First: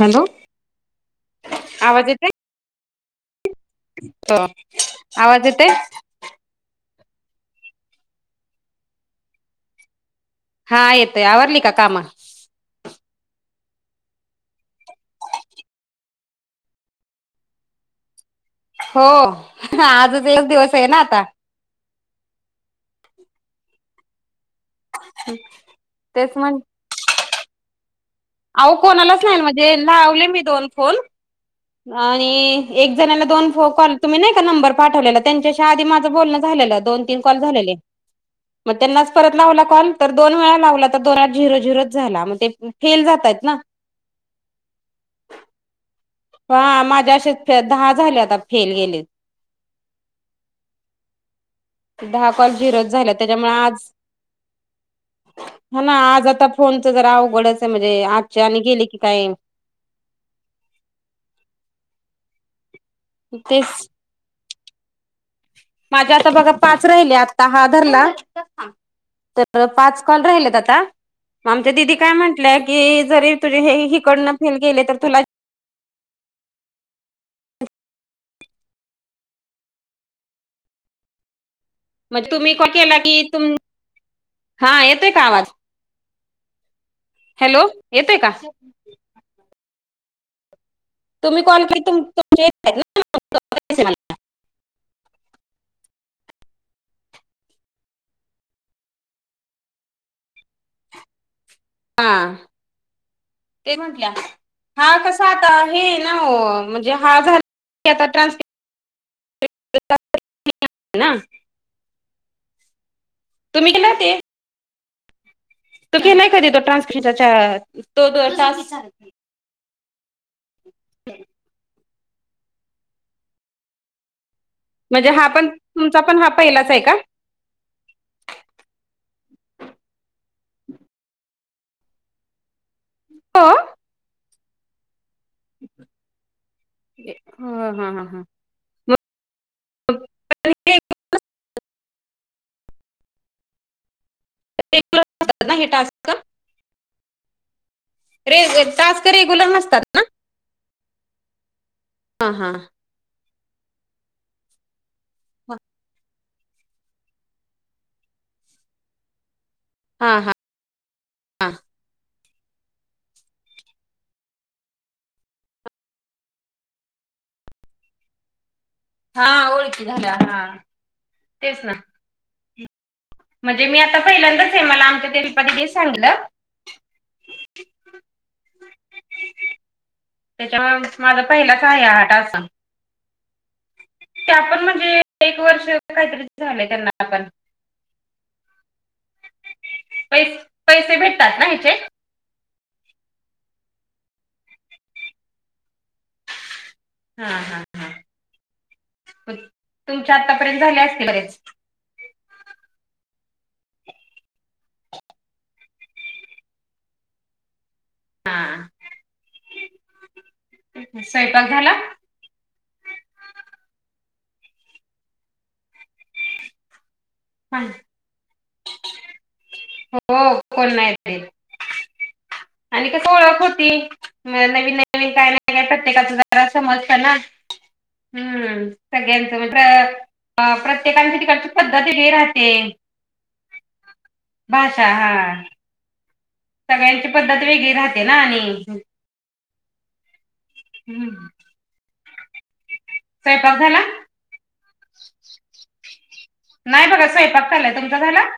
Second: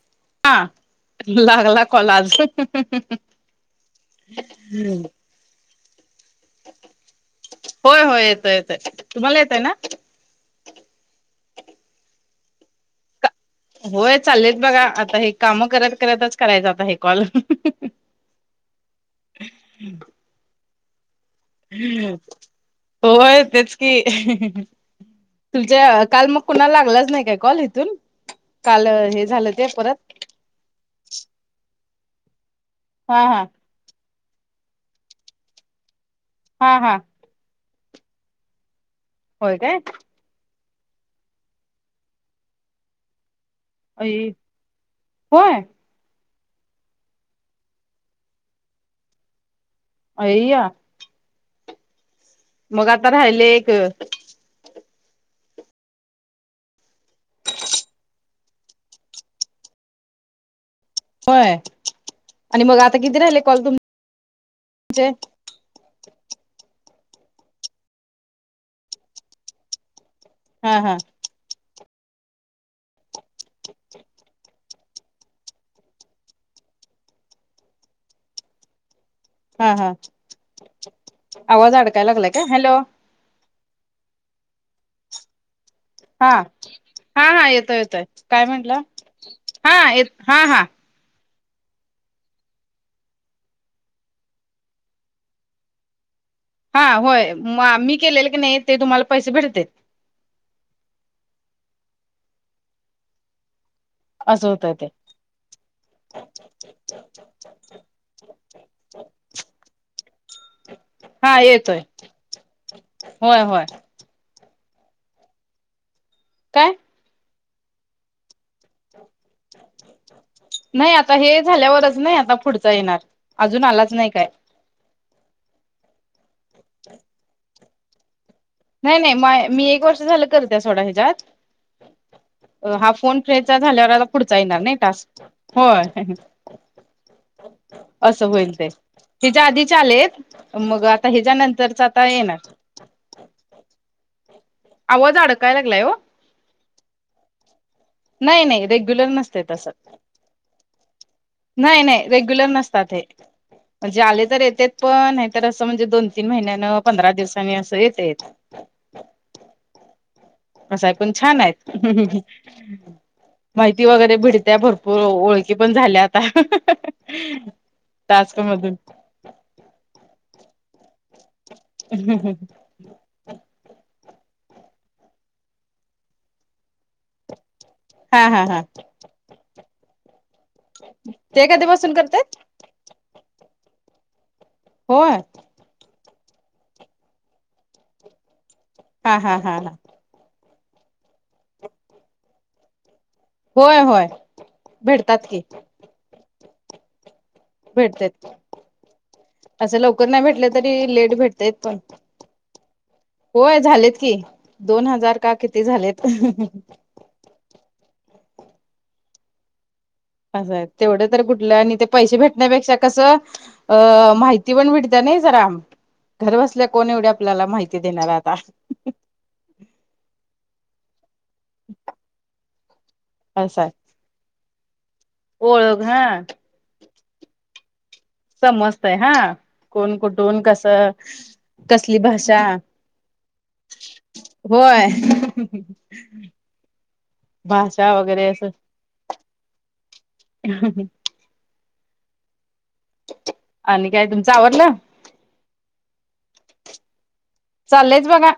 Hello हा लागला call आज. आता आवाज येतेय. होय होय येतंय येतंय तुम्हाला येतंय ना. हा येतय आवरली का कामं. होय चाललेत बघा आता हे कामं करत करतच करायचा आता हे कॉल. हो आजच एक दिवस आहे ना आता. हम्म होय तेच की. तुमचं काल तेच मग म्हण कोणाला लागलाच नाही काय कॉल इथून. अहो काल कोणालाच हे नाही झालं म्हणजे ते परत लावले मी दोन फोन. आणि एक हा जणाला हा दोन फो कॉल तुम्ही नाही का नंबर पाठवलेला त्यांच्याशी आधी माझं बोलणं. हा झालेलं हा दोन-तीन कॉल झालेले मग त्यांनाच परत होय लावला काय कॉल तर. दोन वेळा लावला तर दोनात झिरो झिरोच झाला मग ते फेल जातय ना. आई होय. हा माझे असे फे दहा झालेत आता फेल गेलेत. आय्या. दहा कॉल झिरोज आता झालेत राहिले त्याच्यामुळे एक आज. हा ना आज आता फोनच जरा अवघडच आहे म्हणजे आजचे आणि गेले की काय. होय आणि मग आता किती राहिले कॉल तेच तुमचे. माझे आता बघा पाच राहिले आता हा धरला तर पाच कॉल राहिलेत. हा आता हा मग आमच्या दिदी काय म्हंटल्या की जरी तुझे हे ही इकडनं फेल गेले तर तुला. हा हा आवाज आडक म्हणजे तुम्ही कॉल केला की तुम हा येतोय का आवाज. हा हा हा हॅलो येतोय येतोय का काय म्हंटला हा येत हा हा. तुम्ही कॉल [inaudible] हा होय मा मी केलेले की नाही ते तुम्हाला पैसे भेटते. हा ते म्हण ल्या असं होतं ते हा कसा आता हे ना ओ म्हणजे हा झाला. ते आता ट्रान्सक्रिप [inaudible] ना! हा येतोय. होय होय तुम्ही केलं, ते? तू केलाय कधी तो काय ट्रान्सक्रिपशनचा दो तो टास्क? नाही आता हे झाल्यावरच, नाही आता पुढचा येणार. अजून आलाच नाही काय. म्हणजे हा पण, तुमचा पण हा पहिलाच आहे का? नाही-नाही म-मी, एक वर्ष झालं करते सोडा ह्याच्यात. हा फोन हो. फ्रेंडचा झाल्यावर, आता पुढचा येणार नाही टास्क? होय. ह हा हा हा. असं, होईल ते. तिच्या आधीचे आलेत, मग आता हेच्या नंतरचा आता येणार. रेग्युलर आवाज, ना अडकाय हे लागलाय ओ. टास्क नाही रे-रे नाही टास्क नसते रेग्युलर नसतात. ना? नाही-नाही, हा रेग्युलर हा नसतात हे. म्हणजे आले तर येतेत पण, नाही तर असं म्हणजे दोन तीन महिन्यानं, पंधरा दिवसांनी असं येतेत. हा.. हा. कस आहे? पण, छान हा. आहेत. माहिती वगैरे भेटत्या, भरपूर ओळखी पण झाल्यात. टास्क मधून. हा ओळखी झाल्या, हा. तेच ना. हम् हम हम्. म्हणजे मी आता, पहिल्यांदाच हे मला आमच्या ते दीपा दिदीनं सांगितलं. हा हा हा त्याच्यामुळे माझा ते एखादीी बसून करतात. ते आपण म्हणजे होय एक वर्ष काहीतरी झालंय त्यांना आपण. हा हा हा हां. पै पैसे भेटतात ना ह्याचे. होय होय भेटतात की. हा हा भेटत्यात. असं लवकर तुमचे नाही भेटले आतापर्यंत झाले तरी असतील लेट बरेच. भेटतात पण. होय झालेत कि दोन हजार का किती झालेत. हा. असं आहे तेवढं तर स्वयंपाक कुठलं झाला? आणि ते पैसे भेट. ण्यापेक्षा कसं अ माहिती पण भेटत नाही जरा. घर बसल्या कोण एवढ्या आपल्याला माहिती देणार आहे आता हो, कोण नाही ते? आणि कसं? ओळख होती, असंय नवीन-नवीन काय नाही काय ओळख हा प्रत्येकाचं जरा समजत ना! हम्म्.. समजतय हा सगळ्यांचं म्हणजे कोण कुठून कसं प्र-प्रत्येकांची तिकडची पद्धत कसली वेगळी भाषा राहते. ह. होय. सगळ्यांची पद्धत वेगळी भाषा राहते ना वगैरे आणि ह ह. हम्! स्वयंपाक झाला? आणि काय तुमचं आवरल. नाही बघा स्वयंपाक झालाय. तुमचा चाललेयच झाला? बघा.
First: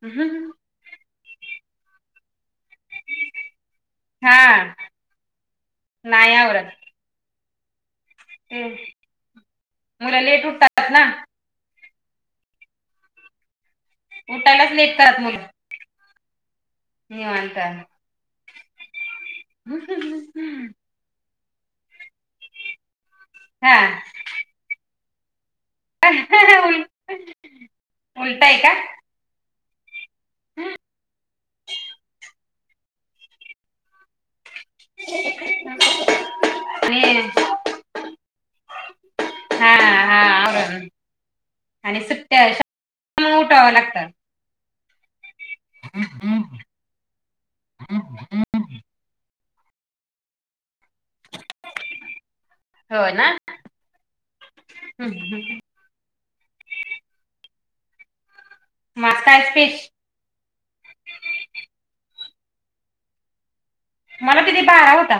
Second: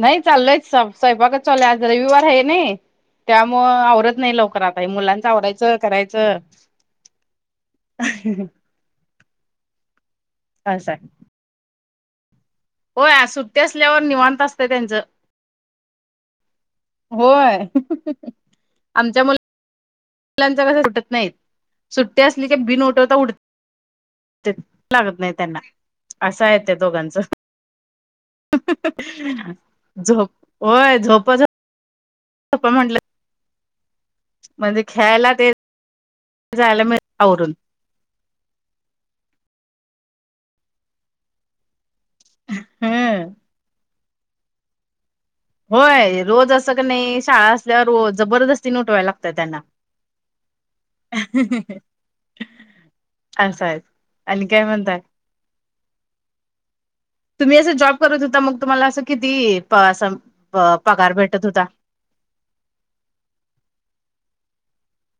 नाही चालय स्वयंपाक चालयं आज रविवार आहे नाही त्यामुळ आवर हा नाही लवकर आता मुलांच आवरायचं नाही करायचं. आवरत. हा, मुलं लेट उठतात असं ना. आहे. होय, आज सुट्टी असल्यावर निवांत असतं उठायलाच लेट त्यांचं. करतात मुलं होय निवांत. आमच्या मु हा मुलांचा कस उठत नाहीत. सुट्टी असली की बिन उठवता उठ हा. ते लागत नाही त्यांना असं आहे ते त्या उल दोघांचं. उलट आहे का झोप होय झोप झ म्हटलं म्हणजे खेळायला ते जायला आणि मिळत आवरून हा हा आवरून आणि हम्म सुट्ट्या उठव लागत. होय, हम्म. रोज असं का नाही शाळा असल्यावर रोज जबरदस्ती उठवायला लागतय त्यांना. हो ना आस हाय आणि काय म्हणताय? हम्म. तुम्ही असं जॉब करत होता मग तुम्हाला असं माझ किती काय स्पेश पगार भेटत होता? मला किती बारा होता.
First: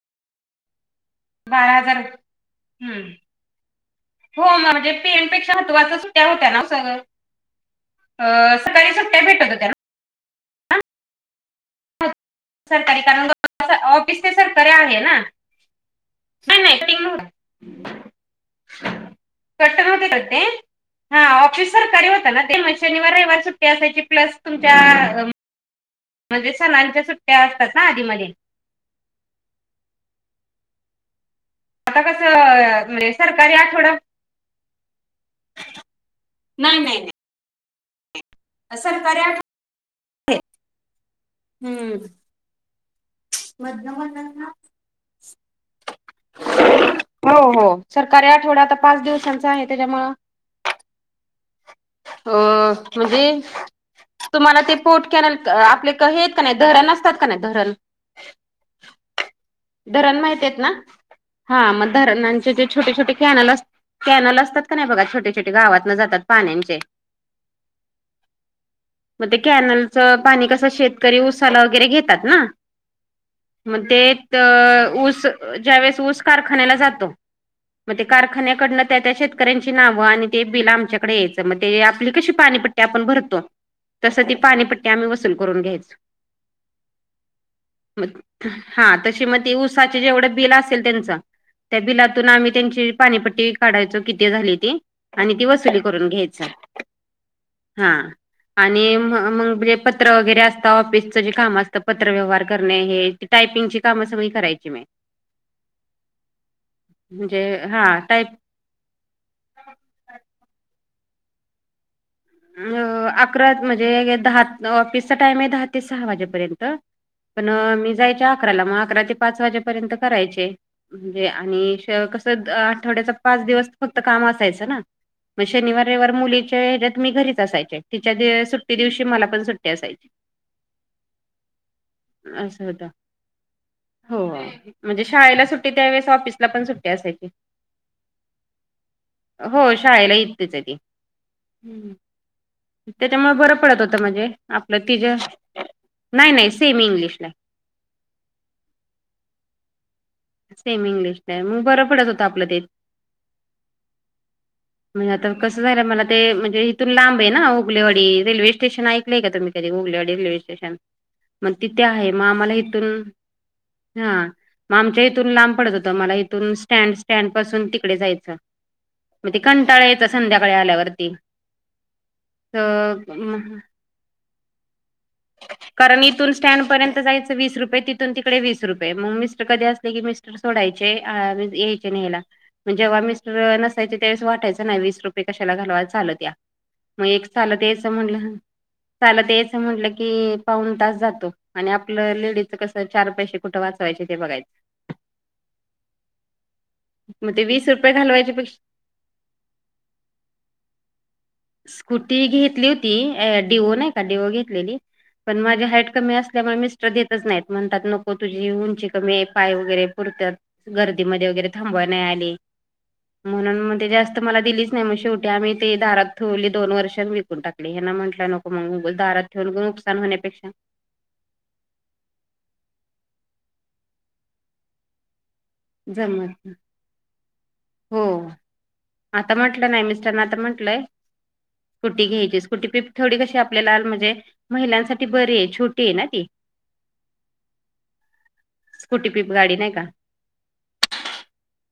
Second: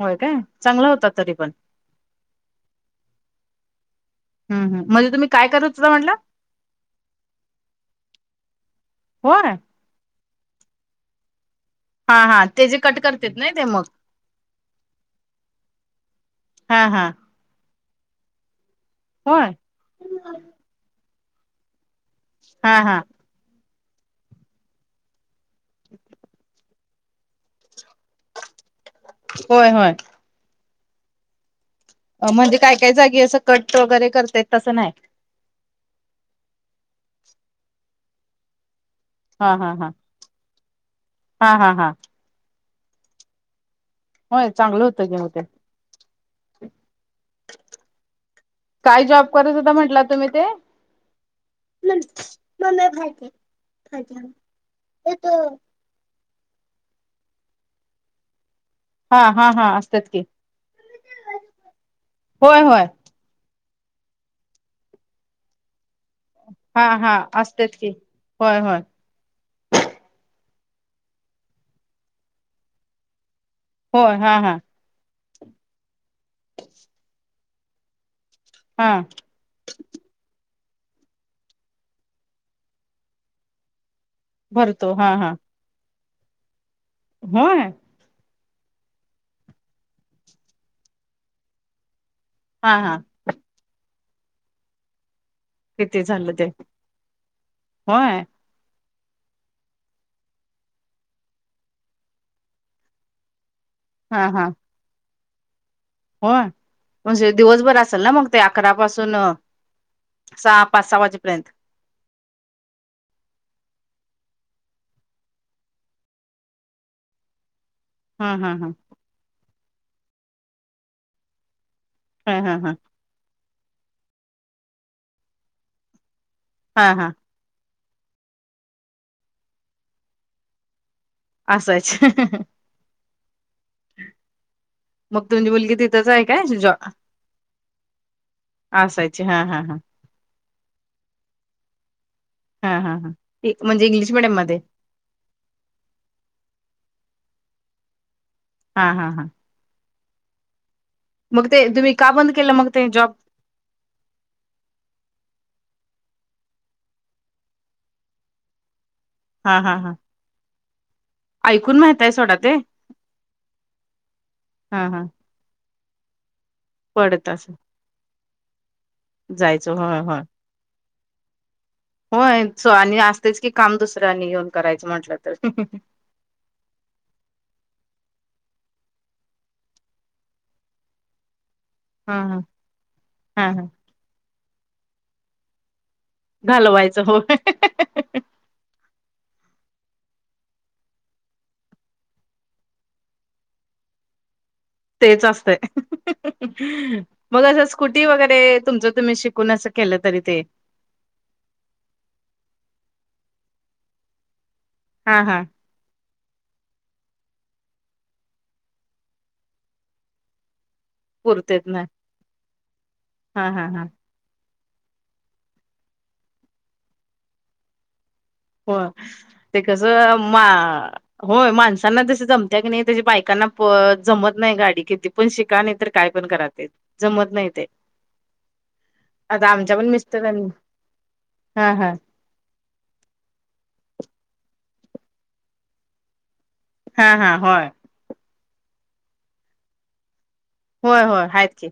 होय काय? चांगला होता तरी. पण बारा हजार, हम्म! हम्म हम्म म्हणजे तुम्ही काय करत होता म्हटलं [unintelligible] अ सकाळी सुट्ट्या भेटत होय होत्या ना हा हा तेजे कट सरकारी करते कारण ना ते मग? ऑफिस ते सरकारी आहे ना नाही नाही हा कटिंग हा. [inaudible] होय? कस माहिती काय ते? हा ऑफिस सरकारी होत ना ते. म हा हा शनिवार, रविवार सुट्टया त्या साठी प्लस तुमच्या [inaudible] म्हणजे सणंच्या सुट्ट्या असतात ना आधीमधी होय होय. आता कसं म्हणजे काय अं, काय म्हणजे जागी असं सरकारी कट आठवडा वगैरे करतायत तसं नाही? नाही नाही नाही. [unintelligible] हा हा. [unintelligible] हा हा हा. मधन मधन होय? चांगलं होत की मग ते. हो हो. सरकारी आठवड्या आता पाच काय जॉब दिवसांचा करत आहे होता तेज्यामूळ म्हंटला तुम्ही ते अ म्हणजे तुम्हाला ते पोट कॅनल आपले हे का नाही धरण असतात का नाही धरण हा हा हा असतात की धरण माहितेयत ना? हा मग धरणचे होय जे होय छोटे छोटे कॅनल अस कॅनल असतात का नाही बघा छोटे छोटे गावात न जातात पाण्याचे हा हा. असतेत की होय होय. मग ते कॅनलचं पाणी कसं शेतकरी उऊसाला वगैरे घेतात ना. मग ते होय हा हा ऊस ज्यावेेळेस ऊस कारखान्याला जातो. मग ते कारखान्याकडनं हा त्या त्या शेत शेतकऱ्यांची नावं आणि ते बिल आमच्याकडे यायचं. मग ते आपली कशी पाणीपट्टी आपण भरतो. तसं ती पाणीपट्टी भरतो आम्ही हा हा वसूल करून घ्यायचो. होय? मग हा तशी मग ते ऊसाचे जेवढं बिल असेल त्यांच त्या बिलातून आम्ही हा त्यांची हा पाणीपट्टी काढायचो किती झाली ती आणि ती वसु सुल किती करून झालं घ्यायच ते हा. होय आणि म मगजे पत्र वगैरे असत ऑफिसचं जे काम असतं पत्र व्यवहार टायपिंग ची हा सगळी काम हा करायची मी होय? म्हणजे दिवसभर हा असेल ना टायपिंग मग ते? अकरा पाासून अ सहा, पाच, सहा वाजेपर्यंत. अ अकरा म्हणजे दहा ऑफिसचा टाइम आहे दहा ते सहा वाजेपर्यंत. पण मी जायचे हा हा अकराला हा मग अकरा ते पाच वाजेपर्यंत करायचे म्हणजे आणि. हा हा हा आठड पाच दिवस फक्त काम असायच श. हा च्यात हा मी घरीच असायचे तिच्या सुट्टी दिवशी मला पण सुट्टी असायची. असाच. ता. हो म्हणजे मग शाळेला तुमची सुट्टी मुलगी तिथंच त्यावेळेस आहे काय ऑफिसला पण जॉ सुट्टी असायची. असायची हा हा हो हा शाळेला येतच आहे ती. ह् हा हा हा त्याच्यामुळे इ बरं पडत होतं इंग्लिश म्हणजे मिडियम मध्ये आपलं. ति नाही नाही सेम इंग्लिशला. हा हा हा. सेम इंग्लिशला मग ते बर तुम्ही पडत का होत बंद आपलं केलं ते. मग जॉब म्हणजे आता कसं झालं मला ते म्हणजे इथून लांब आहे ना उगलेवाडी रेल्वे स्टेन ऐक. का तुम्ही हा कधी हा हा घोलेडी रेल्वे स्टेशन मग ऐकून तिथे माहित आहे मग सोडा ते आम्हाला इथून. हा मग हा हा आमच्या इथून लांब पडत होतं मला इथून. स्टँड पडत स्टँड असं पासून तिकडे जायचं. मग ते जायचं कंटाळा होय यायचा होय संध्याकाळी आल्यावरती. होय आणि असतेच तर की काम दुसऱ्यानी येेऊन करायचं म्हंटलं तर. कारण इथून स्टँड पर्यंत जायचं वीस रुये तिथून तिकडे वीस रुपे मग मिस् कध अस. मिस्टर सोडायचे. हा हा जेव्हा मि हा हा नसायवळे वाटयचं नाही वीस रुपये कशाला घलवा चालत. घालवायचं मग हो एक चालत यायचं म्हणलं चालत यायचं म्हटलं की पाऊन तास जातो. आणि आपलं लेडीच कसं चार पैसे कुठं वाचवायचे ते बघायचं तेच असतंय ते मग असं वीस रुपये स्कूटी घालवायच्या वगैरे पेक्षा तुमच तुम्ही शिकून असं केलं तरी ते. स्कूटी घेतली होती अ डीओ नाही का डीओ घेतलेली. हा पण हा माझी हाईट कमी असल्यामुळे मिस्टर देतच नाहीत म्हणतात नको तुझी उंची कमी आहे. पाय वगैरे पुरत्यात गर्दीमध्ये वगैरे पुरतेत ना थांबवाय नाही आली हा म्हणून हा मग हा ते जास्त मला दिलीच नाही मग शेवटी आम्ही ते दारात खोली दोन वर्षांन विकून टाकली हे ना म्हटलं नको. मग हो उगाच दारात ठेवून ते नुकसान कसं मा होण्यापेक्षा हो माणसांना तशी जमत्या की नाही त्याशी बायकांना जमत नाही गाडी किती. पण शिका नाही तर काय जमत पण नाही. कराात जमत नाही ते. हो आता म्हटलं आमच्या नाही पण मिस्टरने आता मिस्टरांनी म्हटलंय हा हा स्कुटी घ्यायची स्कुटी पि. थोडी कशी आपल्याला म्हणजे महिलांसाठी बरी आहे छोटी आहे ना ती. हा हा ह स्कुटी पिप गाडी नाही का होय होय आहेच.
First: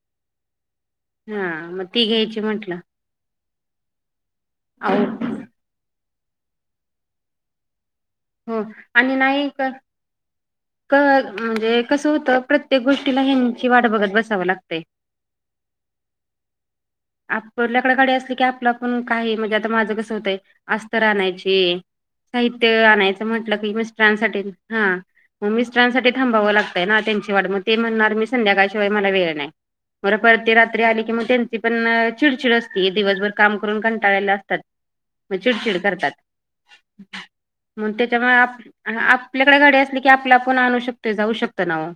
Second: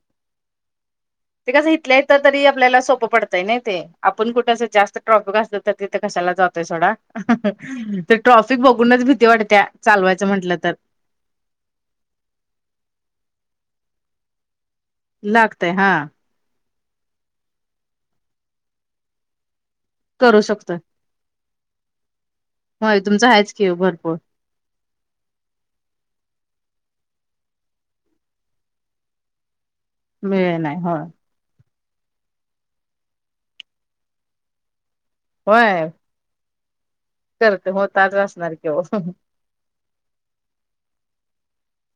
हा ते कसं मग इथल्या ती इथ घ्यायची तरी म्हंटलं आपल्याला सोपं पडतंय नाही ते आपण कुठं जास्त अहो ट्रॉफिक असत. तिथे कशाला जातोय सोडा. तर ट्रॉफिक हो बघूनच आणि भीती नाही क वाटते चालवायचं म्हटलं तर. म्हणजे कसं होतं प्रत्येक गोष्टीला हेनची ची वाट बघत बसावं लागतंय. लागतय हा आपरल्याकडे गाडी असली की आपला पण काय म्हणजे आता माझं कस. अस होतय करू शकतोय अस्तर आणायची साहित्य होय आणायच तुमचं आहेच म्हंटलं की भरपूर मिस्टरांसाठी हा मग मिस्टरांसाठी थांबावं लागतंय ना त्यांची वाट मग ते म्हणणार मी संध्याकाळशिवाय मला वेळ नाही. बर परती मिळे नाही रात्री होय आली की मग त्यां. पण चिडचिड असती दिवसभर काम करून कंटाळायला असतात. म चिडचिड होय करतात करते मग होताच त्याच्यामुळे असणार की आपन. ओ आपल्याकडे गाडी असली की आपल आपण आणू शकतोय जाऊ शकतो ना ओ.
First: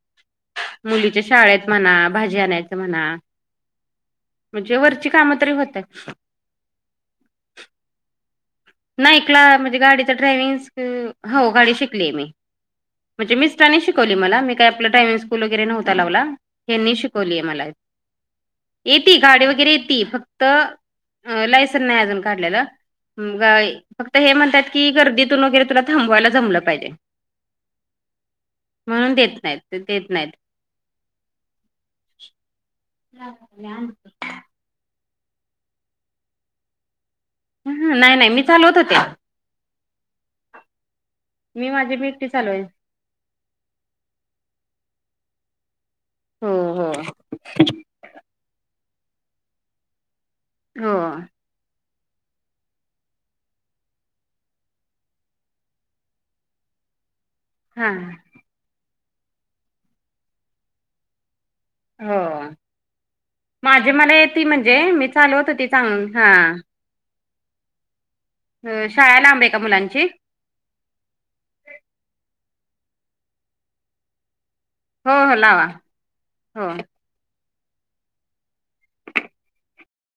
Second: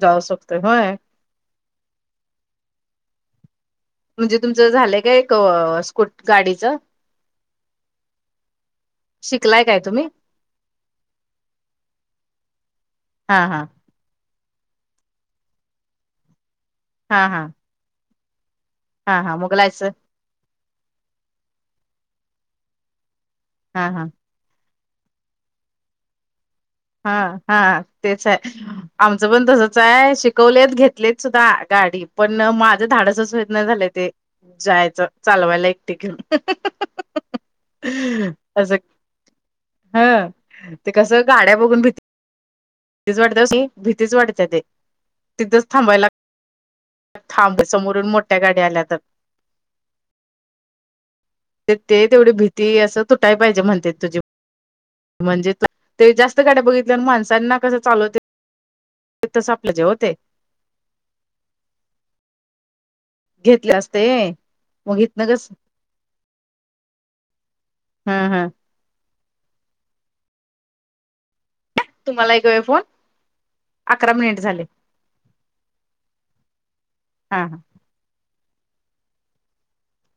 जाऊ सकतोय होय. म्हणजे शाळेत म्हणा भाजी आणायचं म्हणा. म्हणजे तुमचं झालंय वरची काय एक कामं तरी होतात. स्कुट गाडीच. नाही ऐकला शिकलाय म्हणजे काय तुम्ही गाडीच ड्रायविंग स हो गाडी शिकली आहे मी. म्हणजे हा हा मिस्टरांनी शिकवली मला मी काही आपलं ड्रायव्हिंग स्कूल वगैरे नव्हता लावला ह्यांनी हा शिकवलीय हा मला. येती हा हा गाडी मग वगैरे लायसन येते फक्त लायसन नाही अजून काढलेल. हा हा फक्त हे म्हणतात की गर्दीतून वगैरे तुला थांबवायला जमलं पाहिजे. हा हा तेच आहे म्हणून आमचं देत पण तसच नाहीत देत आहे नाहीत. शिकवलेत घेत. शिकलेत सुद्धा गाडी पण माझं धाडसच व्हयत नाही झालंय ते जायचं चालवायला एकटी घेऊन नाही नाही [unintelligible] मी चालवत असक होते ह ते कस गाड्या - मी माझी भेटती चालुय भीतीच वाटत भीतीच वाटत्या ते. तिथंच थांबवायला हो हो थांब समोरून मोठ्या गाड्या आल्या तर होय ते तेवढी भीती असं तुटाय पाहिजे म्हणत्यात तुझी. म्हणजे ते जास्त गाड्या बघितल्या आणि माणसांना कसं हा चालवतय. ते तस आपल्या जे होते हो घेतले माझी असते मला येती म्हणजे मग मी इथनं कस चालवतं होती चांग हां. हा हा हो शाळा लांब आहे का मुलांची. तुम्हाला ऐकया फोन अकरा मिनिट झाले हो हो लावा हो हा हा